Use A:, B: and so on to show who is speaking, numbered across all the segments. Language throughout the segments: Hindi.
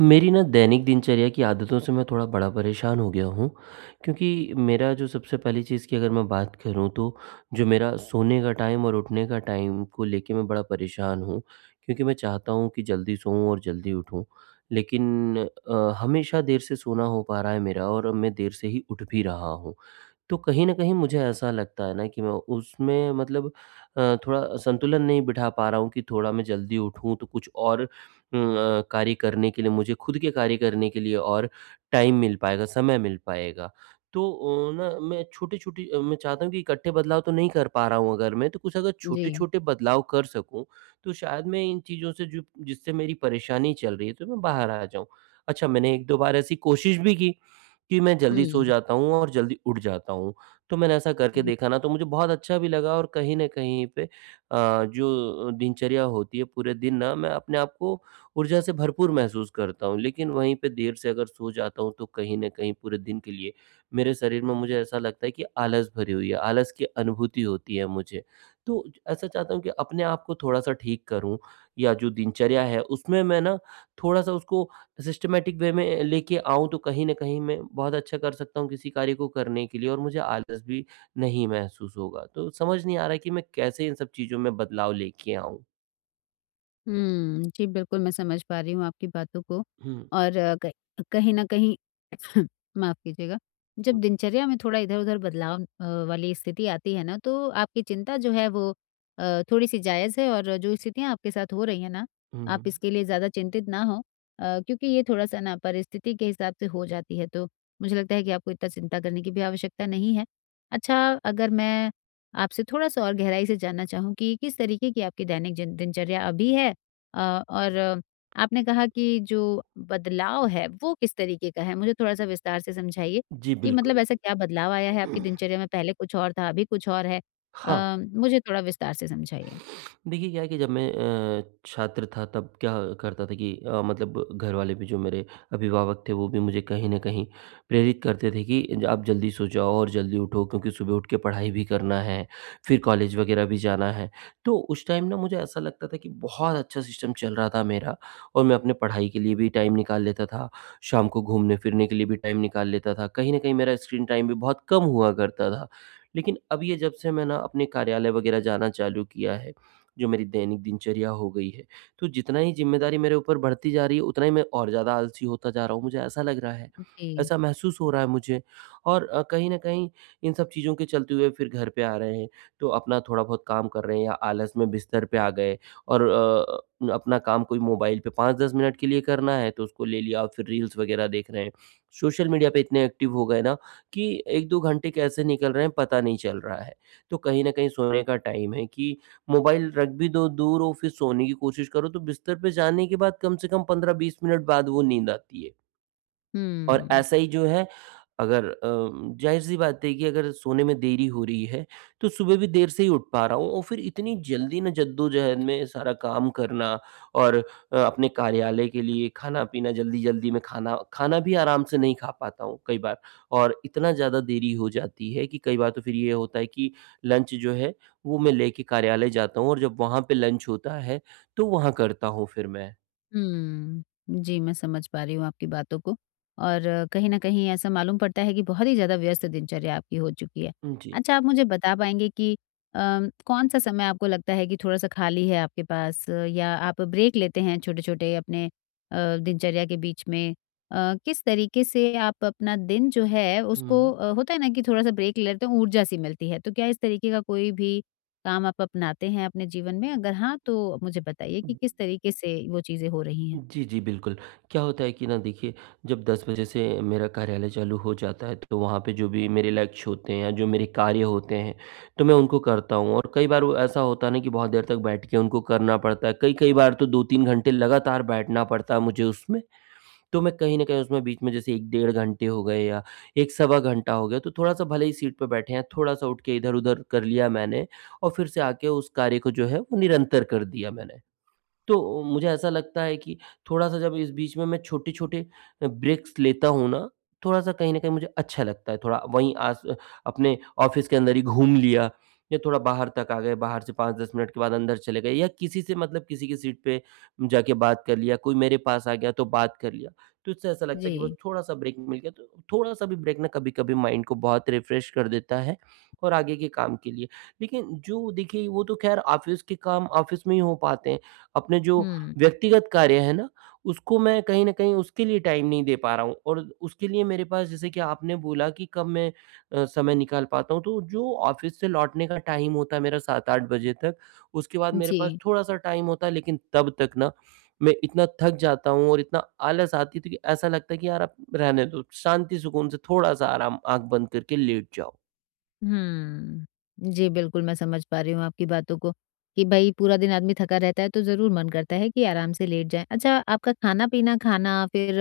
A: मेरी न दैनिक दिनचर्या की आदतों से मैं थोड़ा बड़ा परेशान हो गया हूँ। क्योंकि मेरा जो सबसे पहली चीज़ की अगर मैं बात करूँ तो, जो मेरा सोने का टाइम और उठने का टाइम को लेके मैं बड़ा परेशान हूँ, क्योंकि मैं चाहता हूँ कि जल्दी सोऊँ और जल्दी उठूँ, लेकिन अ, हमेशा देर से सोना हो पा रहा है मेरा और मैं देर से ही उठ भी रहा हूँ। तो कहीं न कहीं मुझे ऐसा लगता है ना कि मैं उसमें मतलब अ, थोड़ा संतुलन नहीं बिठा पा रहा हूँ कि थोड़ा मैं जल्दी उठूँ तो कुछ और उम, अ, कार्य करने के लिए मुझे ख़ुद के कार्य करने के लिए और टाइम मिल पाएगा, समय मिल पाएगा। तो ओ न मैं छोटी-छोटी अ, मैं चाहता हूँ कि इकट्ठे बदलाव तो नहीं कर पा रहा हूँ अगर मैं तो कुछ अगर
B: जी।
A: छोटे-छोटे बदलाव कर सकूँ, तो शायद मैं इन चीज़ों से जो जिससे मेरी परेशानी चल रही है उससे मैं बाहर आ जाऊँ। अच्छा मैंने 1-2 बार ऐसी कोशिश भी की, कि मैं जल्दी
B: हुँ।
A: सो जाता हूँ और जल्दी उठ जाता हूँ। तो मैंने ऐसा करके देखा ना तो मुझे बहुत अच्छा भी लगा और कहीं न कहीं पे अ, जो दिनचर्या होती है पूरे दिन ना मैं अपने आप को ऊर्जा से भरपूर महसूस करता हूँ लेकिन वहीं पे देर से अगर सो जाता हूँ तो कहीं न कहीं पूरे दिन के लिए, मेरे शरीर में मुझे ऐसा लगता है कि आलस भरी हुई है, आलस की अनुभूति होती है मुझे। तो ऐसा चाहता हूँ कि अपने आप को थोड़ा-सा ठीक करूँ या जो दिनचर्या है उसमें मैं ना थोड़ा-सा उसको सिस्टमैटिक वे में अ, लेके आऊँ तो कहीं न कहीं मैं बहुत अच्छा कर सकता हूँ किसी कार्य को करने के लिए और मुझे आलस भी, नहीं महसूस होगा। तो समझ नहीं आ रहा है कि मैं कैसे इन सब चीज़ों में बदलाव लेके आऊँ?
B: हुँ, जी बिल्कुल मैं समझ पा रही हूँ आपकी बातों को
A: हुँ।
B: और क कहीं न कहीं माफ़ कीजिएगा, जब दिनचर्या में थोड़ा इधर-उधर बदलाव अ, वाली स्थिति आती है ना तो आपकी चिंता जो है वो अ, थोड़ी-सी जायज़ है और जो स्थितियाँ आपके साथ हो रही हैं ना,
A: हुँ,
B: आप
A: हुँ।
B: इसके लिए ज़्यादा चिंतित ना हो अ, क्योंकि ये थोड़ा-सा ना परिस्थिति के हिसाब से हो जाती है तो मुझे लगता है कि आपको इतना चिंता करने की भी आवश्यकता नहीं है। अच्छा अगर मैं आपसे थोड़ा-सा और गहराई से जानना चाहूँ कि किस तरीक़े की आपकी दैनिक जिन दिनचर्या अभी है अ और आपने कहा कि जो बदलाव है, वो किस तरीक़े का है मुझे थोड़ा-सा विस्तार से समझाइए,
A: जी,
B: कि मतलब
A: बिल्कुल।
B: ऐसा क्या बदलाव आया है आपकी दिनचर्या में पहले कुछ और था, अभी कुछ और है?
A: हाँ।
B: अ, मुझे थोड़ा विस्तार से समझाइए।
A: देखिए क्या है कि जब मैं अ, छात्र था तब क्या करता था कि अ, मतलब घरवाले भी जो मेरे अभिभावक थे वो भी मुझे कहीं न कहीं प्रेरित करते थे कि ज आप जल्दी सो जाओ और जल्दी उठो क्योंकि सुबह उठकर पढ़ाई भी करना है, फ़िर कॉलेज वग़ैरह भी जाना है। तो उस टाइम ना मुझे ऐसा लगता था कि बहुत अच्छा सिस्टम चल रहा था मेरा और मैं अपनी पढ़ाई के लिए भी टाइम निकाल लेता था। शाम को घूमने-फिरने के लिए भी टाइम निकाल लेता था, कहीं न कहीं मेरा स्क्रीन टाइम भी बहुत कम हुआ करता था। लेक़िन अब ये जब से मैं ना अपने कार्यालय वग़ैरह जाना चालू किया है, जो मेरी दैनिक दिनचर्या हो गई है, तो जितना ही ज़िम्मेदारी मेरे ऊपर बढ़ती जा रही है उतना ही मैं और ज़्यादा आलसी होता जा रहा हूँ मुझे ऐसा लग रहा है,
B: जी।
A: ऐसा महसूस हो रहा है मुझे और अ, कहीं न कहीं इन सब चीज़ों के चलते हुए फ़िर घर पे आ रहे हैं तो अपना थोड़ा बहुत काम कर रहे हैं या आलस में बिस्तर पे आ गए और अ, अपना काम कोई मोबाइल पे 5-10 मिनट के लिए करना है तो उसको ले लिया और फ़िर रील्स वग़ैरह देख रहे हैं। सोशल मीडिया पे इतने एक्टिव हो गए ना कि 1-2 घंटे कैसे निकल रहे हैं पता नहीं चल रहा है। तो कहीं न कहीं सोने का टाइम है कि मोबाइल रख भी दो दूर और फ़िर सोने की कोशिश करो तो बिस्तर पे जाने के बाद कम से कम 15-20 मिनट बाद वो नींद आती है। और
B: हुँ।
A: ऐसा ही जो है, अगर अम, ज़ाहिर सी बात है कि अगर सोने में देरी हो रही है, तो सुबह भी देर से ही उठ पा रहा हूँ और फिर इतनी जल्दी ना, जद्दोजहद में सारा काम करना और अ, अपने कार्यालय के लिए खाना-पीना, जल्दी-जल्दी में खाना खाना भी आराम से नहीं खा पाता हूँ कई बार और इतना ज़्यादा देरी हो जाती है कि कई बार तो फिर ये होता है कि लंच जो है, वो मैं लेके कार्यालय जाता हूँ और जब वहाँ पे लंच होता है, तो वहाँ करता हूँ फिर मैं।
B: हुँ। जी, मैं समझ पा रही हूँ आपकी बातों को और कहीं न कहीं ऐसा मालूम पड़ता है कि बहुत ही ज़्यादा व्यस्त दिनचर्या आपकी हो चुकी है।
A: हुँ, जी।
B: अच्छा, आप मुझे बता पाएँगे कि अम, कौन-सा समय आपको लगता है कि थोड़ा-सा खाली है आपके पास या आप ब्रेक लेते हैं छोटे-छोटे अपने अ, दिनचर्या के बीच में? अ, किस तरीके से आप अपना दिन जो है उसको
A: हुँ।
B: अ, होता है ना कि थोड़ा-सा ब्रेक लेते हों ऊर्जा-सी मिलती है, तो क्या इस तरीके का कोई भी काम आप अपनाते हैं अपने जीवन में? अगर हाँ, तो मुझे बताइए कि किस तरीके से वो चीज़ें हो रही हैं।
A: जी, जी, बिल्कुल। क्या होता है कि ना, देखिए, जब 10 बजे से मेरा कार्यालय चालू हो जाता है तो वहाँ पे जो भी मेरे लक्ष्य होते हैं या जो मेरे कार्य होते हैं, तो मैं उनको करता हूँ और कई बार वो ऐसा होता है ना कि बहुत देर तक बैठ के उनको करना पड़ता है, कई-कई बार तो 2-3 घंटे लगातार बैठना पड़ता है मुझे उसमें। तो मैं कहीं न कहीं उसमें बीच में जैसे 1 डेढ़ घंटे हो गए या 1 सवा घंटा हो गया तो थोड़ा-सा भले ही सीट पे बैठे हैं, थोड़ा-सा उठ के इधर-उधर कर लिया मैंने और फिर से आके उस कार्य को जो है, वो निरंतर कर दिया मैंने। तो मुझे ऐसा लगता है कि थोड़ा-सा जब इस बीच में मैं छोटे-छोटे अ, ब्रेक्स् लेता हूँ ना, थोड़ा-सा कहीं न कहीं मुझे अच्छा लगता है थोड़ा वहीं आस अपने ऑफ़िस के अंदर ही घूम लिया या थोड़ा बाहर तक आ गए बाहर से 5-10 मिनट के बाद अंदर चले गए या किसी से मतलब किसी की सीट पे जाके बात कर लिया, कोई मेरे पास आ गया, तो बात कर लिया। तो इससे ऐसा लगता है कि बस
B: जी।
A: थोड़ा-सा ब्रेक मिल गया तो थोड़ा-सा भी ब्रेक ना कभी-कभी माइन्ड को बहुत रिफ्रेश कर देता है और आगे के काम के लिए। लेकिन जो देखिए, वो तो खैर ऑफ़िस के काम ऑफ़िस में ही हो पाते हैं, अपने जो
B: हुँ।
A: व्यक्तिगत कार्य हैं ना, उसको मैं कहीं न कहीं उसके लिए टाइम नहीं दे पा रहा हूँ और उसके लिए मेरे पास जैसे कि आपने बोला कि कब मैं अ, समय निकाल पाता हूँ तो जो ऑफ़िस से लौटने का टाइम होता है मेरा 7-8 बजे तक, उसके बाद मेरे पास
B: जी।
A: थोड़ा-सा टाइम होता है लेकिन तब तक ना, मैं इतना थक जाता हूँ और इतना आलस आती है तो कि ऐसा लगता है कि, "यार, अब रहने दो। शांति, सुकून से थोड़ा-सा आराम, आँख बंद करके लेट जाओ।"
B: हम्म। जी, बिल्कुल, मैं समझ पा रही हूँ आपकी बातों को, कि भई, पूरा दिन आदमी थका रहता है, तो ज़रूर मन करता है कि आराम से लेट जाएँ। अच्छा, आपका खाना-पीना खाना, फिर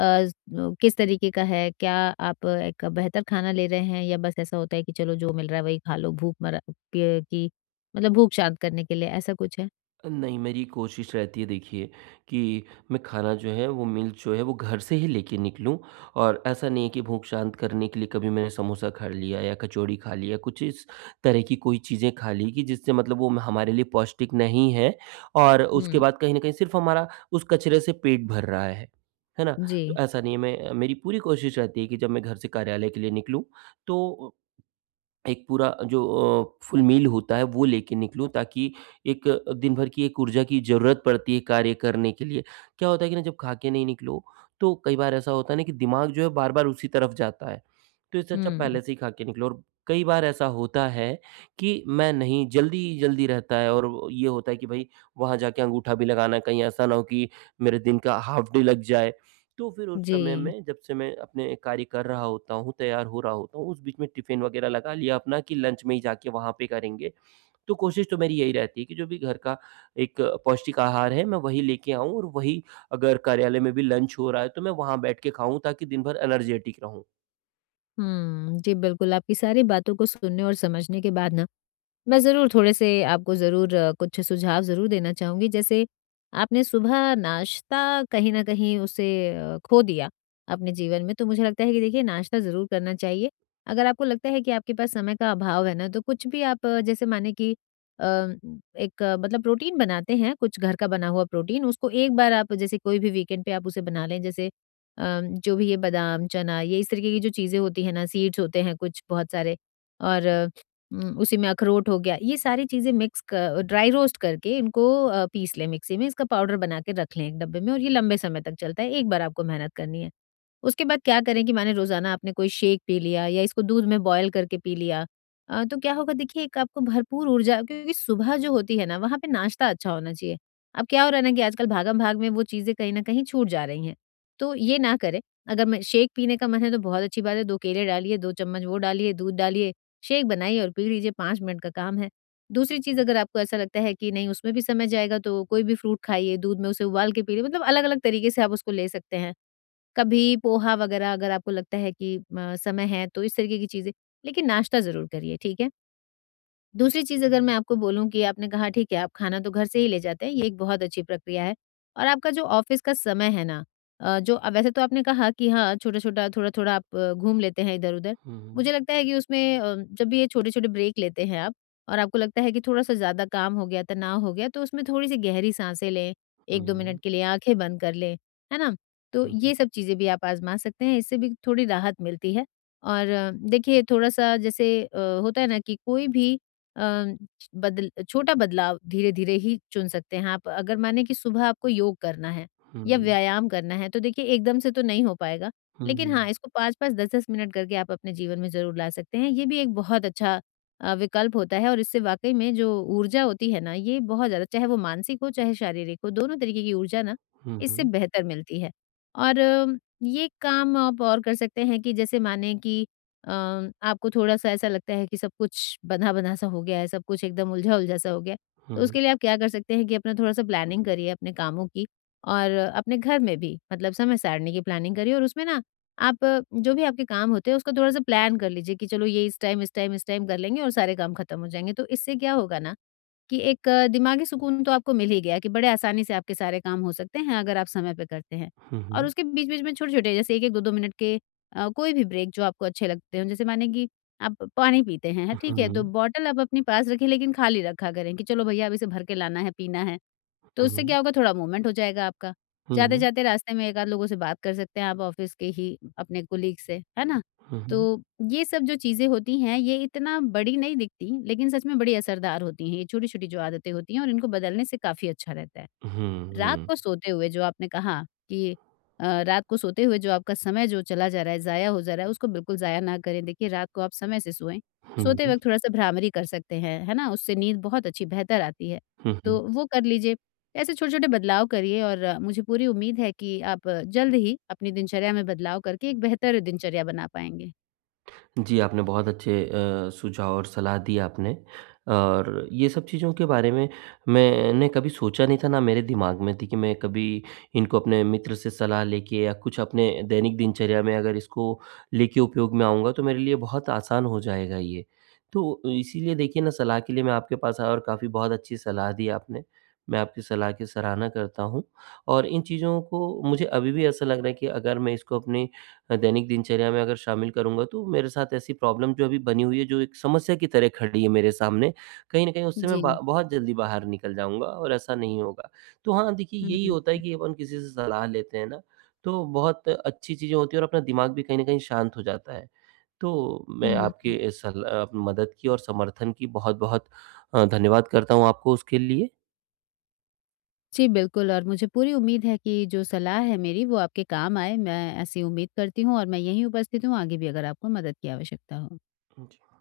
B: अज़ किस तरीके का है? क्या आप एक बेहतर खाना ले रहे हैं या बस ऐसा होता है कि चलो जो मिल रहा है, वही खालो भूखमरा के कि मतलब भूख शांत करने के लिए? ऐसा कुछ है?
A: नहीं मेरी कोशिश रहती है देखिए, कि मैं खाना जो है वो मील जो है वो घर से ही लेके निकलूँ और ऐसा नहीं है कि भूख शांत करने के लिए कभी मैंने समोसा खा लिया या कचौड़ी खा लिया या कुछ इस तरह की कोई चीज़ें खा ली कि जिससे मतलब वो हमारे लिए पौष्टिक नहीं है और उसके
B: हुँ।
A: बाद कहीं न कहीं सिर्फ़ हमारा उस कचरे से पेट भर रहा है, है ना? तो
B: जी।
A: ऐसा नहीं है, मैं मेरी पूरी कोशिश रहती है कि जब मैं घर से कार्यालय के लिए निकलूँ, तो अ, एक पूरा जो अ, फुल मील होता है वो लेके निकलूँ ताकि एक अ, दिनभर की एक ऊर्जा की ज़रूरत पड़ती है कार्य करने के लिए। क्या होता है ना कि जब खाकर नहीं निकलो, तो कई बार ऐसा होता है कि दिमाग जो है बार-बार उसी तरफ़ जाता है। तो इससे अच्छा
B: हुँ।
A: पहले से ही खाके निकलो और कई बार ऐसा होता है, कि मैं नहीं जल्दी ही जल्दी रहता है और वो ये होता है कि भाई वहाँ जाके अंगूठा भी लगाना है, कहीं ऐसा न हो कि मेरे दिन का हाफ डे लग जाए। तो फिर उस
B: जी।
A: समय में जब से मैं अपने कार्य कर रहा होता हूँ, तैयार हो रहा होता हूँ, उस बीच में टिफ़िन वगैरह लगा लिया अपना कि लंच में ही जाके वहाँ पे करेंगे। तो कोशिश तो मेरी यही रहती है कि जो भी घर का एक पौष्टिक आहार है मैं वही लेके आऊँ और वही अगर कार्यालय में भी लंच हो रहा है तो मैं वहाँ बैठ के खाऊँ ताकि दिनभर एनर्जेटिक रहूँ।
B: हम्म, जी बिल्कुल, आपकी सारी बातों को सुनने और समझने के बाद ना, मैं ज़रूर थोड़े से आपको ज़रूर अ, कुछ सुझाव ज़रूर देना चाहूँगी जैसे आपने सुबह नाश्ता कहीं न कहीं उसे अ, खो दिया अपने जीवन में, तो मुझे लगता है कि देखिए नाश्ता ज़रूर करना चाहिए। अगर आपको लगता है कि आपके पास समय का अभाव है ना, तो कुछ भी आप जैसे माने कि अ, एक मतलब प्रोटीन बनाते हैं कुछ घर का बना हुआ प्रोटीन उसको 1 बार आप जैसे कोई भी वीकेंड पे आप उसे बना लें जैसे अम, जो भी ये बादाम, चना, ये इस तरीके की जो चीजें होती हैं ना सीड्स होते हैं कुछ बहुत सारे और उम, उसी में अखरोट हो गया। ये सारी चीजें मिक्स क ड्राई रोस्ट करके इनको अ, पीस लें मिक्सी में, इसका पाउडर बनाके रख लें एक डब्बे में और ये लंबे समय तक चलता है 1 बार आपको मेहनत करनी है। उसके बाद क्या करें कि माने रोजाना आपने कोई शेक पी लिया या इसको दूध में बॉइल करके पी लिया, अ, तो क्या होगा? देखिए 1 आपको भरपूर ऊर्जा क्योंकि सुबह जो होती है ना वहाँ पे नाश्ता अच्छा होना चाहिए। अब क्या हो रहा है ना कि आजकल भागम-भाग में वो चीजें कहीं न कहीं छूट जा रही हैं तो ये ना करें। अगर म शेक पीने का मन है तो बहुत अच्छी बात है। 2 केले डालिए, 2 चम्मच वो डालिए, दूध डालिए, शेक बनाइए और पी लीजिए, 5 मिनट का काम है। दूसरी चीज अगर आपको ऐसा लगता है कि नहीं उसमें भी समय जाएगा तो कोई भी फ्रूट खाइए, दूध में उसे उबाल के पी लें मतलब अलग-अलग तरीके से आप उसको ले सकते हैं। कभी पोहा वगैरह अगर आपको लगता है कि म समय है तो इस तरीके की चीजें, लेकिन नाश्ता ज़रूर करिए, ठीक है? दूसरी चीज़ अगर मैं आपको बोलूँ कि आपने कहा ठीक है, आप खाना तो घर से ही ले जाते हैं, ये एक बहुत अच्छी प्रक्रिया है। और आपका जो ऑफिस का समय है ना अ, जो वैसे तो आपने कहा कि हाँ छोटा-छोटा, थोड़ा-थोड़ा आप घूम लेते हैं इधर-उधर,
A: हुँ।
B: मुझे लगता है कि उसमें अ, जब भी ये छोटे-छोटे ब्रेक लेते हैं आप और आपको लगता है कि थोड़ा सा ज़्यादा काम हो गया तनाव हो गया तो उसमें थोड़ी सी गहरी साँसें लें, 1-2
A: हुँ।
B: मिनट के लिए आँखें बंद कर लें। है ना? तो
A: हुँ, हुँ।
B: ये सब चीजें भी आप आजमा सकते हैं, इससे भी थोड़ी राहत मिलती है। और देखिए थोड़ा सा जैसे अ, होता है ना कि कोई भी अ, बद छोटा बदलाव धीरे-धीरे ही चुन सकते हैं आप। अगर माने कि सुबह आपको योग करना है या
A: हुँ।
B: व्यायाम करना है तो देखिए एकदम से तो नहीं हो पाएगा,
A: हुँ,
B: लेकिन हाँ,
A: हुँ।
B: इसको 5-5, 10-10 मिनट करके आप अपने जीवन में ज़रूर ला सकते हैं ये भी एक बहुत अच्छा अ, विकल्प होता है और इससे वाक़ई में जो ऊर्जा होती है ना, ये बहुत ज़्यादा चाहे वो मानसिक हो, चाहे शारीरिक हो, दोनों तरीके की ऊर्जा ना
A: हुँ,
B: इससे
A: हुँ।
B: बेहतर मिलती है। और ये काम आप और कर सकते हैं कि जैसे माने कि अम, आपको थोड़ा सा ऐसा लगता है कि सब कुछ बँधा-बँधा सा हो गया है, सब कुछ एकदम उलझा-उलझा सा हो गया है, तो
A: हुँ।
B: उसके लिए आप क्या कर सकते हैं कि अपना थोड़ा सा प्लानिंग करिए अपने कामों की और अपने घर में भी मतलब समय सारणी की प्लानिंग करिए और उसमें ना आप जो भी आपके काम होते हैं उसको थोड़ा-सा प्लान कर लीजिए कि चलो ये इस टाइम, इस टाइम, इस टाइम कर लेंगे और सारे काम खत्म हो जाएँगे। तो इससे क्या होगा ना कि एक दिमागी सुकून तो आपको मिल ही गया कि बड़े आसानी से आपके सारे काम हो सकते हैं अगर आप समय पर करते हैं।
A: हुँ,
B: और
A: हुँ।
B: उसके बीच-बीच में छोटे-छोटे जैसे 1-1, 2-2 मिनट के अ, कोई भी ब्रेक जो आपको अच्छे लगते हों, जैसे माने कि आप पानी पीते हैं हैं ठीक है तो
A: हुँ।
B: बॉटल आप अपने पास रखें लेकिन खाली रखा करें कि चलो भैया अब इसे भरकर लाना है, पीना है। तो
A: हुँ,
B: उससे
A: हुँ।
B: क्या होगा? थोड़ा मूवमेंट हो जाएगा आपका।
A: हुँ।
B: जाते-जाते रास्ते में एक-आध लोगों से बात कर सकते हैं आप ऑफिस के ही अपने कलीग से, है ना?
A: हुँ, हुँ।
B: तो ये सब जो चीज़ें होती हैं ये इतना बड़ी नहीं दिखती लेकिन सच में बड़ी असरदार होती हैं ये छोटी-छोटी जो आदतें होती हैं और इनको बदलने से काफ़ी अच्छा रहता है।
A: हुँ,
B: रात
A: हुँ।
B: को सोते हुए जो आपने कहा कि अ, रात को सोते हुए जो आपका समय जो चला जा रहा है, जाया हो जा रहा है उसको बिल्कुल जाया ना करें देखिए रात को आप समय से सोएँ।
A: हुँ,
B: सोते
A: हुँ।
B: वक़्त थोड़ा सा भ्रामरी कर सकते हैं, है ना? उससे नींद बहुत अच्छी, बेहतर आती है,
A: हुँ, हुँ।
B: तो वो कर लीजिए। ऐसे छोटे-छोटे बदलाव करिए और मुझे पूरी उम्मीद है कि आप जल्द ही अपनी दिनचर्या में बदलाव करके एक बेहतर दिनचर्या बना पाएँगे।
A: जी, आपने बहुत अच्छे अ, सुझाव और सलाह दी आपने। और ये सब चीज़ों के बारे में मैंने कभी सोचा नहीं था ना मेरे दिमाग में थी कि मैं कभी इनको अपने मित्र से सलाह लेके या कुछ अपने दैनिक दिनचर्या में अगर इसको लेके उपयोग में आऊँगा तो मेरे लिए बहुत आसान हो जाएगा ये। तो इसीलिए देखिए ना सलाह के लिए मैं आपके पास आया और काफ़ी बहुत अच्छी सलाह दी आपने, मैं आपकी सलाह की सराहना करता हूँ। और इन चीज़ों को मुझे अभी भी ऐसा लग रहा है कि अगर मैं इसको अपने अ, दैनिक दिनचर्या में अगर शामिल करूँगा तो मेरे साथ ऐसी प्रॉब्लम जो अभी बनी हुई है, जो एक समस्या की तरह खड़ी है मेरे सामने, कहीं न कहीं उससे मैं
B: जी।
A: बा बहुत जल्दी बाहर निकल जाऊँगा और ऐसा नहीं होगा। तो हाँ, देखिए
B: हुँ,
A: यही
B: हुँ,
A: होता है
B: हुँ।
A: कि अपन किसी से सलाह लेते हैं ना, तो बहुत अच्छी चीज़ें होती हैं और अपना दिमाग भी कहीं न कहीं शांत हो जाता है। तो मैं
B: हुँ,
A: आपकी
B: हुँ।
A: इस सरल अ, मदद की और समर्थन की बहुत-बहुत अ, धन्यवाद करता हूँ आपको उसके लिए।
B: जी, बिल्कुल और मुझे पूरी उम्मीद है कि जो सलाह है मेरी वो आपके काम आए, मैं ऐसी उम्मीद करती हूँ और मैं यहीं उपस्थित हूँ आगे भी अगर आपको मदद की आवश्यकता हो।
A: हाँ, जी।